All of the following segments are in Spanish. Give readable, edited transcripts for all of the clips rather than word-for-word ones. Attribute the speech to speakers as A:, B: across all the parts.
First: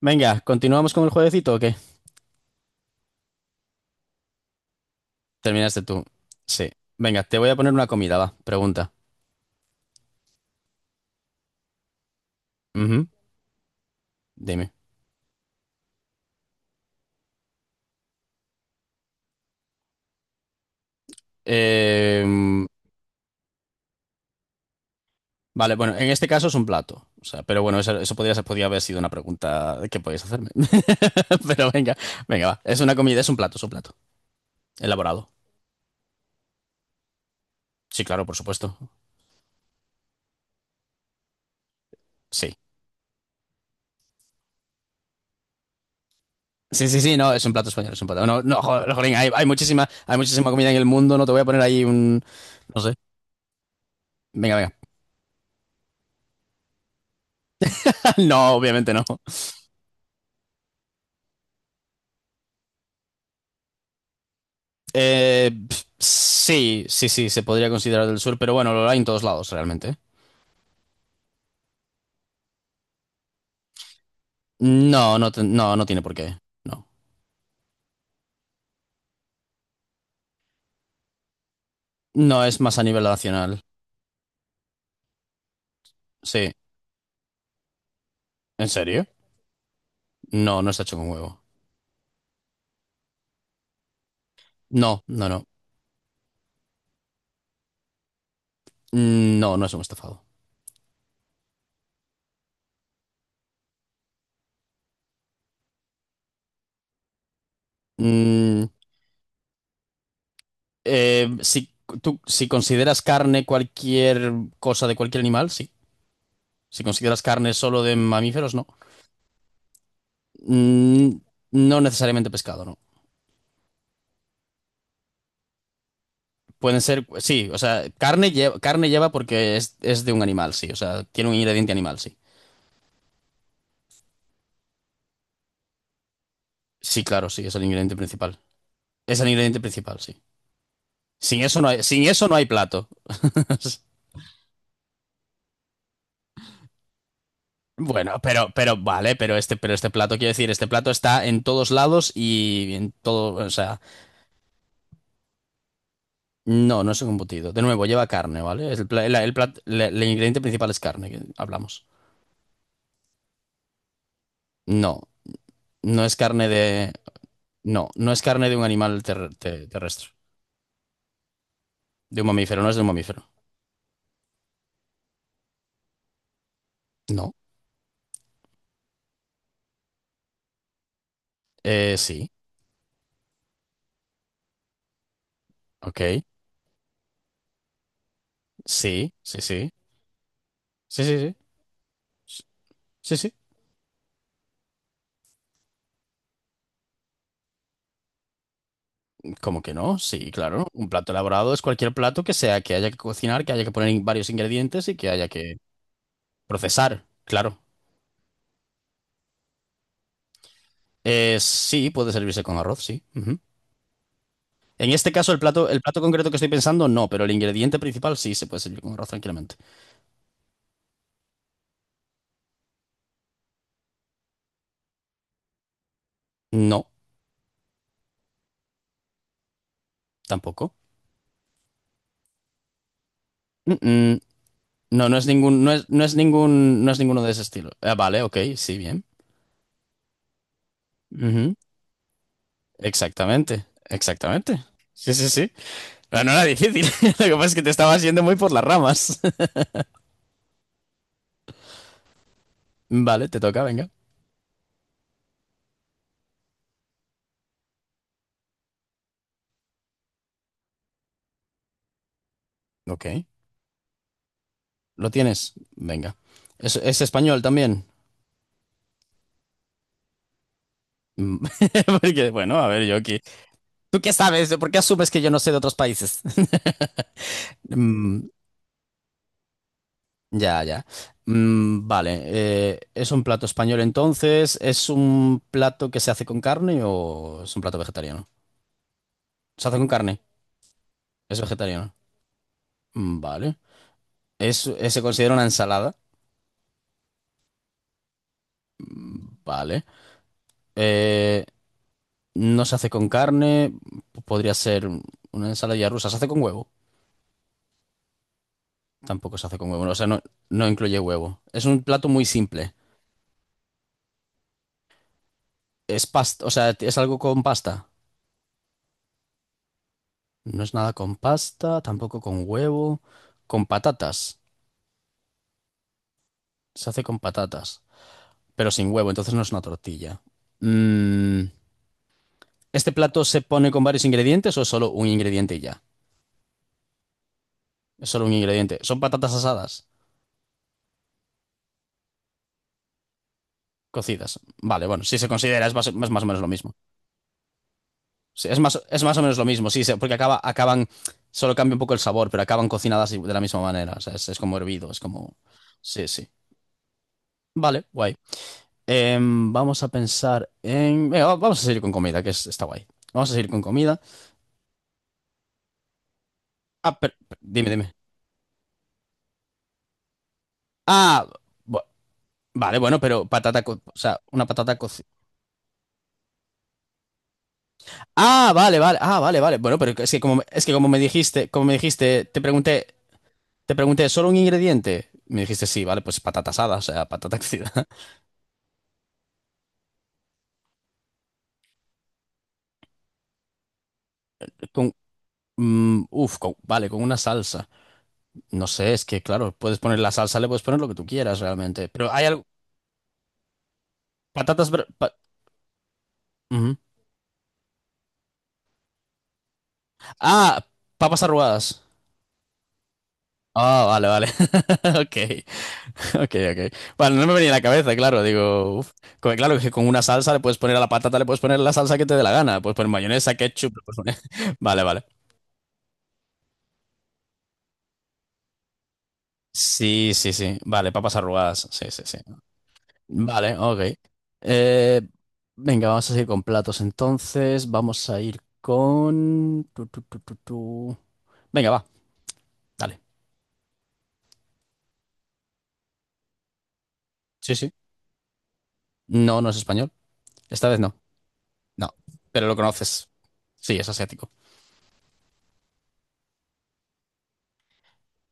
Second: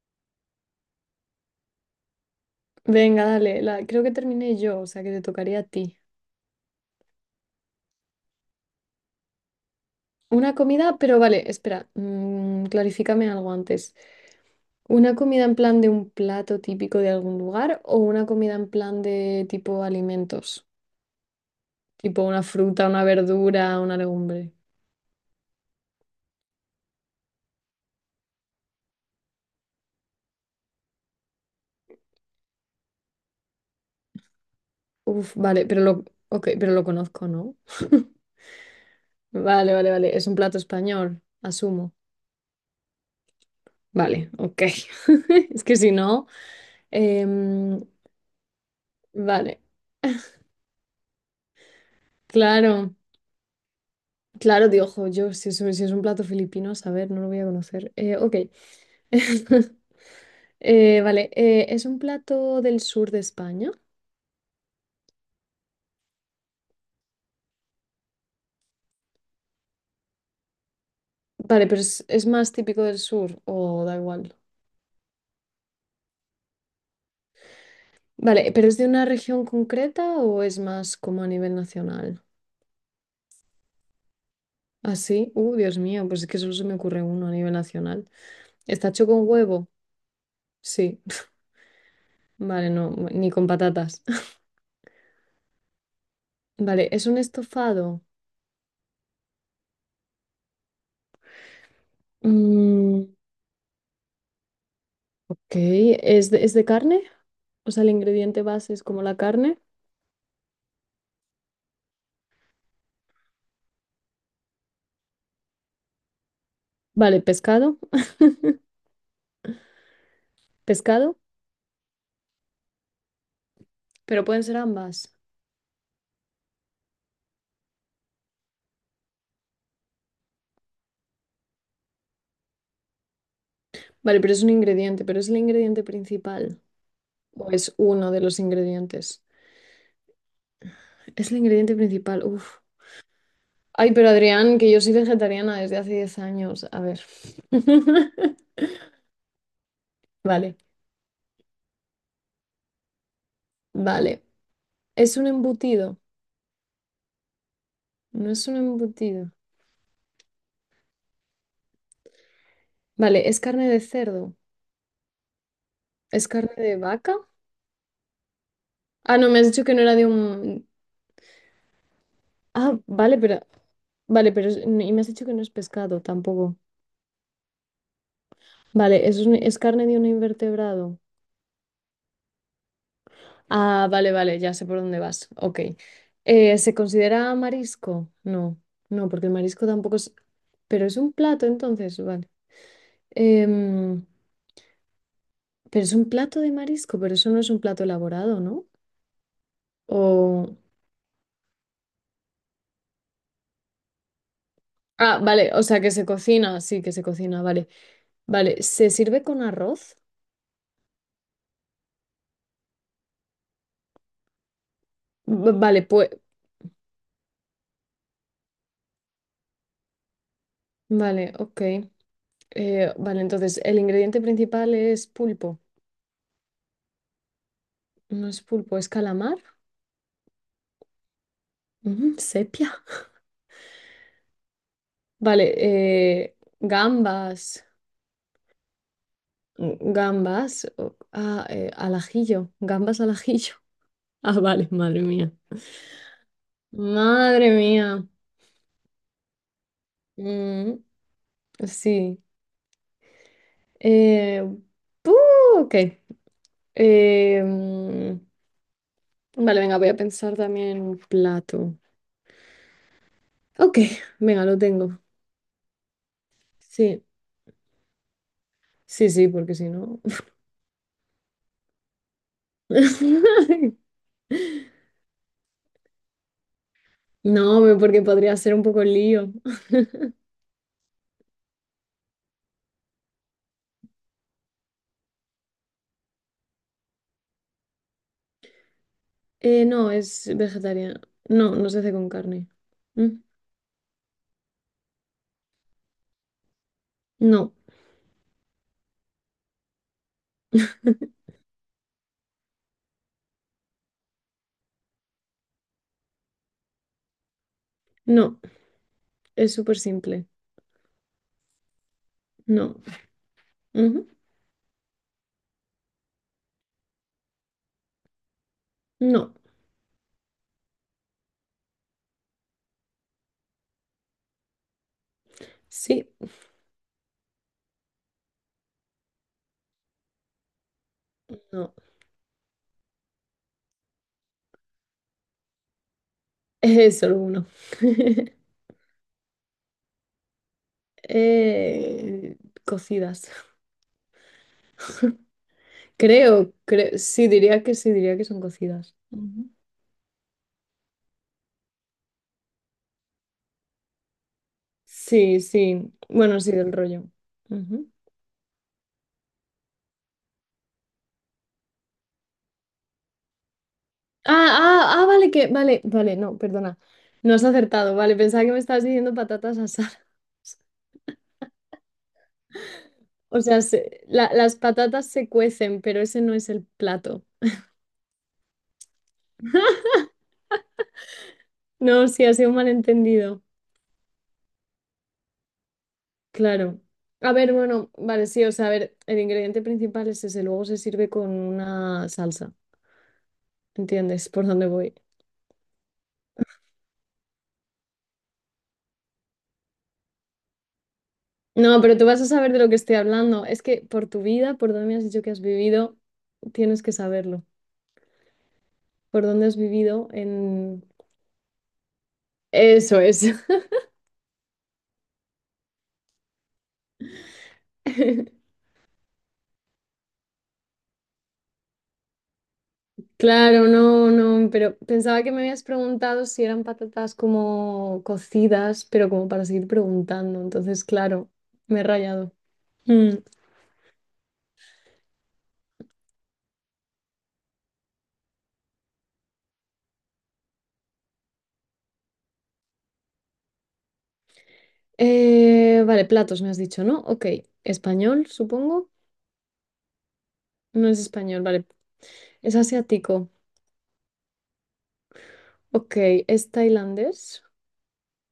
A: Venga, ¿continuamos con el jueguecito o qué?
B: Venga, dale, la, creo que terminé yo, o sea que te tocaría a
A: Terminaste
B: ti.
A: tú. Sí. Venga, te voy a poner una comida, va. Pregunta.
B: Una comida, pero vale, espera,
A: Ujú.
B: clarifícame algo antes.
A: Dime.
B: ¿Una comida en plan de un plato típico de algún lugar o una comida en plan de tipo alimentos? Tipo una
A: Em,
B: fruta, una verdura, una legumbre.
A: vale, bueno, en este caso es un plato. O sea, pero bueno, eso podría, podría haber sido una pregunta que podías hacerme. Pero venga, venga, va. Es una comida, es un plato, es un plato. Elaborado.
B: Uf, vale, pero lo, ok, pero lo conozco, ¿no?
A: Sí, claro, por supuesto.
B: Vale, vale, vale. Es un plato español, asumo.
A: Sí.
B: Vale, ok. Es que si no.
A: Sí, sí, sí, no, es un plato
B: em,
A: español, es un plato. No, no, jolín, hay,
B: vale,
A: hay muchísima comida en el mundo, no te voy a poner ahí un, no sé.
B: claro.
A: Venga,
B: Claro,
A: venga.
B: digo, "Jo, yo, si es, si es un plato filipino, a saber, no lo voy a conocer. Ok.
A: No, obviamente no.
B: Vale, ¿es un plato del sur de España?
A: Pf, sí, sí, sí, se podría considerar del sur, pero bueno, lo hay en todos lados realmente.
B: Vale, pero es más típico del sur o da igual.
A: No, no, no, no tiene por qué. No.
B: Vale, ¿pero es de una región concreta o es más como a nivel nacional?
A: No, es más a nivel nacional.
B: Así, Dios mío, pues es que
A: Sí.
B: solo se me ocurre uno a nivel nacional.
A: ¿En
B: ¿Está
A: serio?
B: hecho con huevo?
A: No, no está hecho
B: Sí.
A: con huevo.
B: Vale, no, ni con patatas.
A: No, no, no.
B: Vale, ¿es un estofado?
A: No, no es un estofado.
B: Mm, ok, es de carne? O sea, el ingrediente
A: Mm,
B: base es como la carne.
A: eh, si, tú, si consideras carne cualquier cosa de cualquier animal, sí. Si
B: Vale,
A: consideras carne
B: pescado,
A: solo de mamíferos, no. Mm,
B: pescado,
A: no necesariamente pescado, no.
B: pero pueden ser ambas.
A: Pueden ser, sí, o sea, carne lleva porque es de un animal, sí, o sea, tiene un ingrediente animal, sí.
B: Vale, pero es un ingrediente, pero es el ingrediente principal.
A: Sí, claro, sí,
B: O
A: es el
B: es
A: ingrediente
B: uno de los
A: principal. Es
B: ingredientes.
A: el ingrediente principal, sí.
B: Es el
A: Sin eso no
B: ingrediente
A: hay, sin
B: principal,
A: eso no hay
B: uff.
A: plato.
B: Ay, pero Adrián, que yo soy vegetariana desde hace 10 años. A ver.
A: Bueno, pero vale, pero este plato, quiero decir,
B: Vale,
A: este plato está en todos lados y en todo, o sea,
B: vale. Es un embutido.
A: no, no es un embutido. De nuevo, lleva
B: No
A: carne,
B: es un
A: ¿vale? El,
B: embutido.
A: el el ingrediente principal es carne, que hablamos.
B: Vale, es carne de cerdo.
A: No, no es
B: ¿Es
A: carne
B: carne de
A: de,
B: vaca?
A: no, no es carne de un animal
B: Ah, no, me has dicho que no era de
A: terrestre,
B: un...
A: de un mamífero, no es
B: Ah,
A: de un
B: vale,
A: mamífero.
B: pero... Vale, pero... es- Y me has dicho que no es pescado tampoco.
A: No.
B: Vale, ¿es, un- es carne de un invertebrado?
A: Sí.
B: Ah, vale, vale, ya sé por dónde vas. Ok.
A: Ok.
B: ¿Se considera marisco? No, no,
A: Sí,
B: porque el
A: sí,
B: marisco
A: sí.
B: tampoco es... Pero es
A: Sí,
B: un
A: sí,
B: plato,
A: sí.
B: entonces, vale.
A: Sí, sí.
B: Em, pero es un plato de marisco, pero eso no es un plato elaborado, ¿no?
A: ¿Cómo que no? Sí,
B: O...
A: claro. Un plato elaborado es cualquier plato que sea que haya que cocinar, que haya que poner varios ingredientes y que
B: Ah,
A: haya
B: vale,
A: que
B: o sea, que se cocina, sí, que se
A: procesar.
B: cocina,
A: Claro.
B: vale. Vale, ¿se sirve con arroz?
A: Sí, puede servirse con arroz, sí. Ujú. En este caso,
B: V-
A: el
B: vale,
A: plato
B: pues...
A: concreto que estoy pensando, no, pero el ingrediente principal sí se puede servir con arroz tranquilamente.
B: Vale, ok. Vale, entonces, el ingrediente principal es pulpo.
A: No,
B: No es pulpo, es calamar.
A: tampoco.
B: Sepia.
A: Mm, mm. No, no es
B: Vale,
A: ningún, no es, no es ningún, no es ninguno de ese
B: gambas,
A: estilo. Ah, vale, ok, sí, bien.
B: gambas, o- ah, al ajillo, gambas al ajillo.
A: Exactamente,
B: Ah,
A: exactamente.
B: vale, madre
A: Sí, sí,
B: mía.
A: sí. Pero no era difícil. Lo que pasa
B: Madre
A: es que te estabas
B: mía.
A: yendo muy por las ramas.
B: Mm, sí.
A: Vale, te toca, venga.
B: Eh, buh, ok. Eh, mm, vale, venga, voy a pensar también en un plato.
A: Ok.
B: Ok, venga, lo tengo.
A: ¿Lo tienes? Venga. Es
B: Sí,
A: español también?
B: sí, sí, porque si no...
A: Mm. Porque, bueno, a ver, yo aquí. ¿Tú qué sabes? ¿Por qué asumes que yo no sé de otros países?
B: No, porque
A: Mm,
B: podría ser un poco lío.
A: ya, ya. Mm, vale. ¿Es un plato español entonces? ¿Es un plato que se hace con carne o es un plato vegetariano? Se hace con
B: No,
A: carne.
B: es vegetariana.
A: Es
B: No, no se hace
A: vegetariano.
B: con carne. Mm,
A: Mm, vale. ¿Es, se considera una ensalada?
B: No,
A: Vale. Eh, no se hace con carne, podría ser una ensalada rusa. Se hace con huevo.
B: no,
A: Tampoco se
B: es
A: hace con
B: súper
A: huevo, o sea, no,
B: simple.
A: no incluye huevo. Es un plato muy simple.
B: No, ujú,
A: Es pasta, o sea, es algo con pasta.
B: No,
A: No es nada con pasta, tampoco con huevo, con patatas.
B: sí,
A: Se hace con patatas, pero sin huevo, entonces no es una tortilla. Mm,
B: no.
A: ¿este plato se pone con varios ingredientes o es solo un ingrediente y ya?
B: Es solo uno.
A: Es solo un ingrediente. Son patatas asadas,
B: Eh, cocidas.
A: cocidas. Vale, bueno, si se considera es más o menos lo
B: Creo,
A: mismo.
B: creo, sí, diría que son
A: Sí,
B: cocidas.
A: es más o menos lo
B: Ujú.
A: mismo, sí, porque acaba, acaban, solo cambia un poco el sabor, pero acaban cocinadas de la misma manera. O sea, es como hervido, es como.
B: Sí, sí.
A: Sí, sí.
B: Bueno, sí, del rollo.
A: Vale,
B: Ujú.
A: guay. Vamos a pensar en. Venga, vamos a seguir con comida, que está guay. Vamos a seguir con comida.
B: Ah, ah, ah, vale, que, vale, vale, no, perdona.
A: Ah, pero,
B: No has
A: dime, dime.
B: acertado, vale, pensaba que me estabas diciendo patatas asadas.
A: Ah, bu- vale, bueno, pero
B: O sea,
A: patata, o
B: se-
A: sea,
B: la-
A: una
B: las
A: patata
B: patatas
A: cocida.
B: se cuecen, pero ese no es el plato.
A: Ah, vale, vale, ah, vale, vale. Bueno, pero es que como me dijiste,
B: No, sí, ha
A: te
B: sido un
A: pregunté,
B: malentendido.
A: ¿solo un ingrediente? Me dijiste sí, vale, pues patata asada,
B: Claro.
A: o sea,
B: A
A: patata
B: ver,
A: cocida.
B: bueno, vale, sí, o sea, a ver, el ingrediente principal es ese, luego se sirve con una salsa. ¿Entiendes por dónde
A: Con,
B: voy?
A: mm, uf, vale, con una salsa. No sé, es que claro, puedes poner la salsa, le puedes poner lo que tú quieras
B: No,
A: realmente.
B: pero tú
A: Pero
B: vas a
A: hay algo.
B: saber de lo que estoy hablando. Es que por tu vida,
A: Patatas.
B: por donde me has dicho que has vivido,
A: Ujú.
B: tienes que saberlo. Por dónde has vivido
A: Ah,
B: en...
A: papas arrugadas.
B: Eso es.
A: Ah, vale, vale. Ok, ok, ok. Bueno, no me venía a la cabeza, claro. Digo, uf. Claro que con una salsa le puedes poner a la patata, le puedes poner la salsa que te dé la gana. Puedes poner mayonesa,
B: Claro,
A: ketchup. Le puedes
B: no, no,
A: poner.
B: pero
A: Vale, vale.
B: pensaba que me habías preguntado si eran patatas como cocidas, pero como para seguir
A: Sí, sí,
B: preguntando.
A: sí.
B: Entonces,
A: Vale, papas
B: claro,
A: arrugadas.
B: me he
A: Sí, sí, sí.
B: rayado. Mm,
A: Vale, ok. Eh, venga, vamos a seguir con platos entonces. Vamos a ir con... tu, tu, tu, tu, tu. Venga, va, dale.
B: vale, platos me has dicho, ¿no? Ok,
A: Sí, sí.
B: español, supongo.
A: No, no es español. Esta vez
B: No
A: no.
B: es español, vale.
A: No, pero lo
B: Es
A: conoces.
B: asiático.
A: Sí, es asiático.
B: Ok, es tailandés,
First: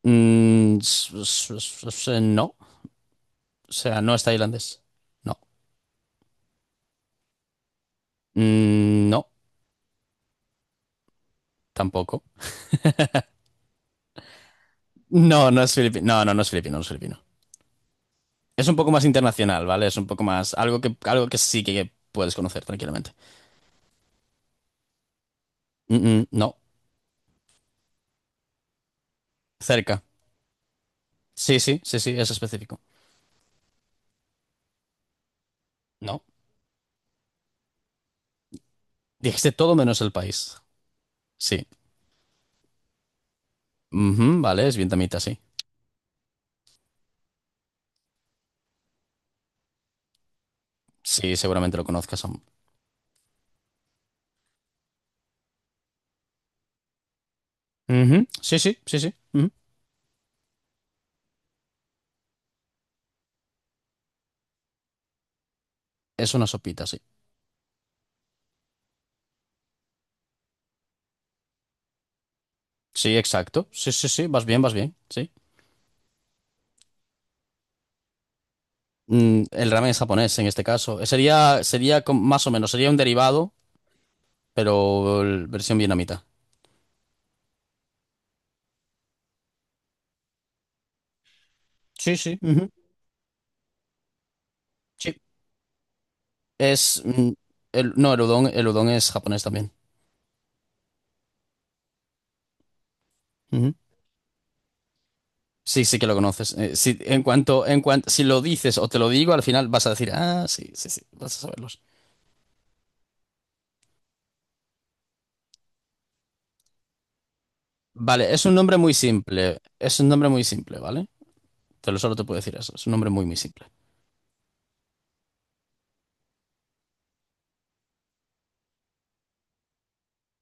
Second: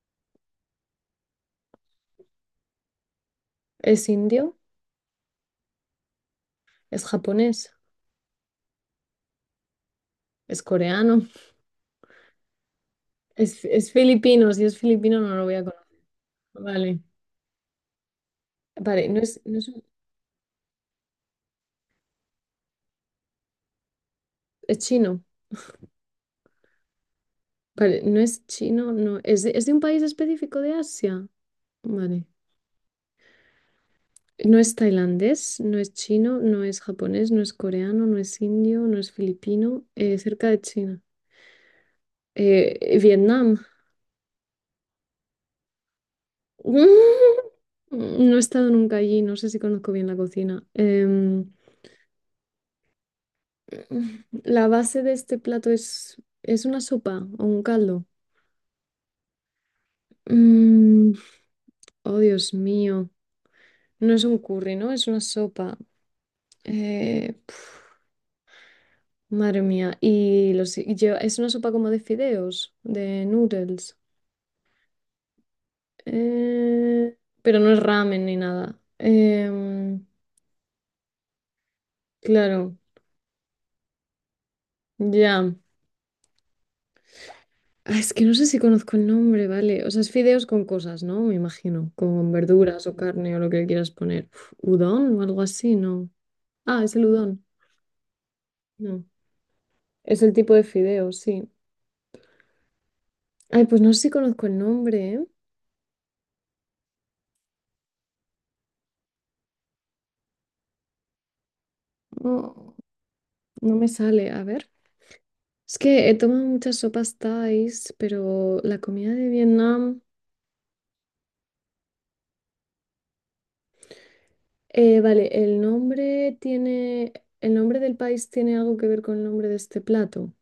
A: Mm, no. O sea,
B: es
A: no es
B: indio,
A: tailandés. No.
B: es japonés,
A: Mm, no,
B: es coreano,
A: tampoco.
B: es filipino. Si es filipino no
A: No,
B: lo voy
A: no
B: a
A: es
B: conocer.
A: filipino. No, no, no es filipino, no es
B: Vale,
A: filipino. Es un poco más
B: vale, no es, no
A: internacional,
B: es,
A: ¿vale? Es un poco más... algo que sí que puedes conocer tranquilamente.
B: es chino.
A: Mm, mm, no.
B: Vale, no es chino, no. Es de un
A: Cerca.
B: país específico de Asia?
A: Sí, sí, sí, sí,
B: Vale.
A: es específico.
B: No es tailandés, no es
A: No.
B: chino, no es japonés, no es coreano, no es indio, no es
A: Dijiste todo
B: filipino.
A: menos el
B: Cerca
A: país.
B: de China.
A: Sí.
B: Vietnam.
A: Ujú, vale, es vietnamita, sí.
B: No he estado nunca allí, no sé si conozco bien la cocina.
A: Sí, seguramente lo conozcas aún.
B: La base de este plato es una sopa o un caldo.
A: Ujú. Sí, sí, sí, sí, ujú.
B: Mm, oh, Dios mío. No es un curry, ¿no? Es una sopa.
A: Es una sopita, sí.
B: Eh, Madre mía. Y los, y lleva- es una sopa como de fideos,
A: Sí,
B: de
A: exacto. Sí,
B: noodles.
A: sí, sí, vas bien, sí.
B: Eh, pero no es ramen ni nada.
A: Mm, el ramen es japonés en este caso. Sería, sería más o menos,
B: Claro,
A: sería un derivado, pero
B: ya.
A: versión vietnamita.
B: Ah, es que no sé si conozco el nombre, ¿vale? O sea, es fideos con cosas, ¿no? Me imagino.
A: Sí,
B: Con
A: sí, ujú.
B: verduras o carne o lo que le quieras poner. Uf,
A: Sí.
B: ¿Udon o algo así? No. Ah, es
A: Es,
B: el
A: mm,
B: udon.
A: el, no, el udon
B: No.
A: es japonés también.
B: Es el tipo de fideos, sí. Ay, pues no sé si conozco el nombre, ¿eh?
A: Sí, sí que lo conoces. Sí, en cuanto, si lo dices o te lo digo, al final vas a decir, ah, sí, sí, sí, vas a saberlos.
B: No, no me sale. A ver. Es que he tomado muchas sopas Thais,
A: Vale, es un
B: pero
A: nombre
B: la
A: muy
B: comida de
A: simple. Es
B: Vietnam.
A: un nombre muy simple, ¿vale? Te lo solo te puedo decir eso. Es un nombre muy, muy simple.
B: Vale, el nombre tiene. ¿El nombre del país tiene algo que ver con el nombre de este plato?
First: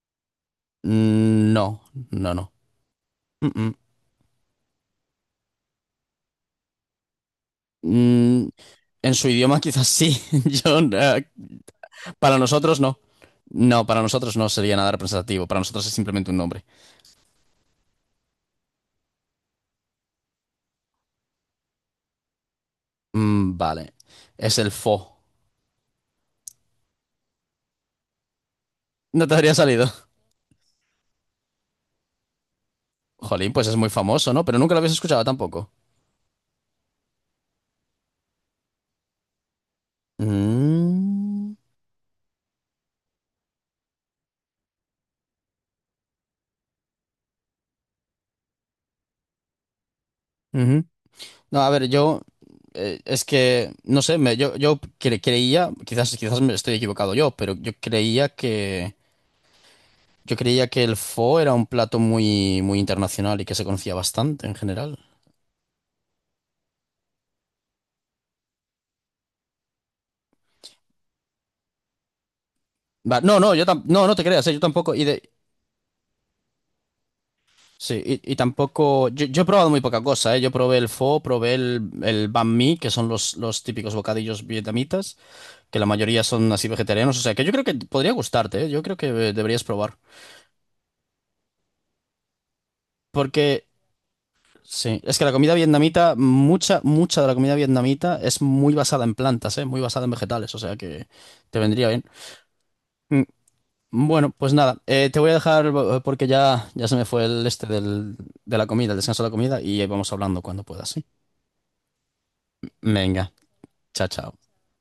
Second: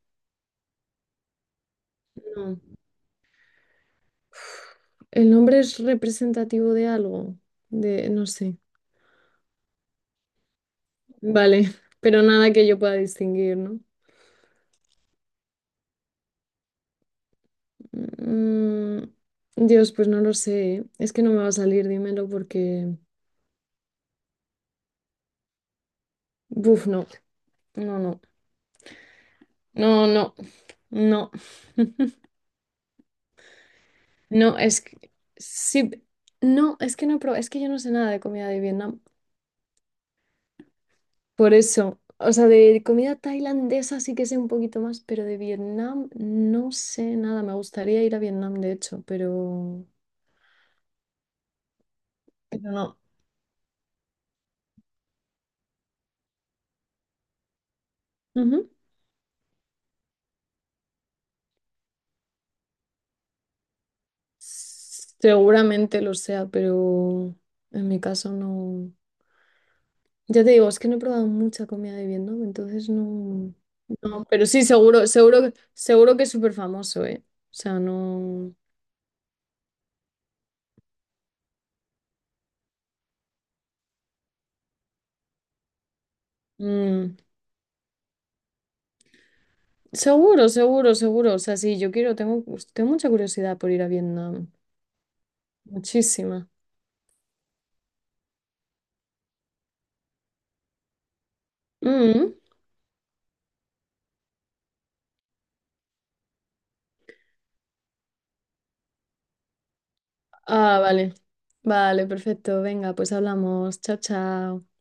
A: Mm, no, no, no.
B: No.
A: Mm, mm.
B: ¿El nombre es representativo de algo? De, no
A: Mm,
B: sé.
A: en su idioma quizás sí. Yo,
B: Vale, pero
A: para
B: nada que yo
A: nosotros
B: pueda
A: no.
B: distinguir, ¿no?
A: No, para nosotros no sería nada representativo. Para nosotros es simplemente un nombre.
B: Mm, Dios, pues no lo sé. ¿Eh? Es que no me va a salir, dímelo, porque.
A: Mm, vale. Es el Fo.
B: Buf, no. No, no.
A: No te habría salido.
B: No, no. No.
A: Jolín, pues es muy famoso, ¿no? Pero
B: No,
A: nunca lo
B: es
A: habías
B: que
A: escuchado tampoco.
B: sí, no, es que no, pero es que yo no sé nada de comida de Vietnam. Por
A: Mm,
B: eso, o sea, de comida tailandesa sí que sé un poquito más, pero de Vietnam no sé nada. Me gustaría ir a Vietnam, de hecho,
A: ujú. No, a ver, yo
B: pero no.
A: es que no sé, me, yo creía, quizás, quizás me estoy equivocado yo, pero yo creía
B: Ujú.
A: que el pho era un plato muy, muy internacional y que se conocía bastante en general.
B: Seguramente lo sea, pero en mi caso no. Ya te digo, es que no he probado mucha comida de Vietnam, entonces
A: Va, no, no,
B: no.
A: yo no, no te
B: No,
A: creas,
B: pero
A: yo
B: sí,
A: tampoco, y
B: seguro,
A: de
B: seguro, seguro que es súper famoso, ¿eh? O sea,
A: sí, y
B: no.
A: tampoco. Yo he probado muy poca cosa, eh. Yo probé el pho, probé el banh mi, que son los típicos bocadillos vietnamitas, que la mayoría son así
B: mm,
A: vegetarianos. O sea que yo creo que podría gustarte, eh. Yo creo que deberías probar.
B: Seguro, seguro, seguro. O sea, sí, yo quiero, tengo, tengo mucha curiosidad
A: Porque,
B: por ir a Vietnam.
A: sí, es que la comida vietnamita,
B: Muchísima.
A: mucha, mucha de la comida vietnamita es muy basada en plantas, ¿eh? Muy basada en vegetales, o sea que te vendría bien.
B: Mm.
A: Mm, bueno, pues nada, te voy a dejar porque ya, ya se me fue el este del, de la comida, el descanso de la comida, y vamos hablando cuando
B: Ah,
A: puedas, ¿sí?
B: vale. Vale, perfecto. Venga, pues
A: Venga,
B: hablamos. Chao,
A: chao, chao.
B: chao.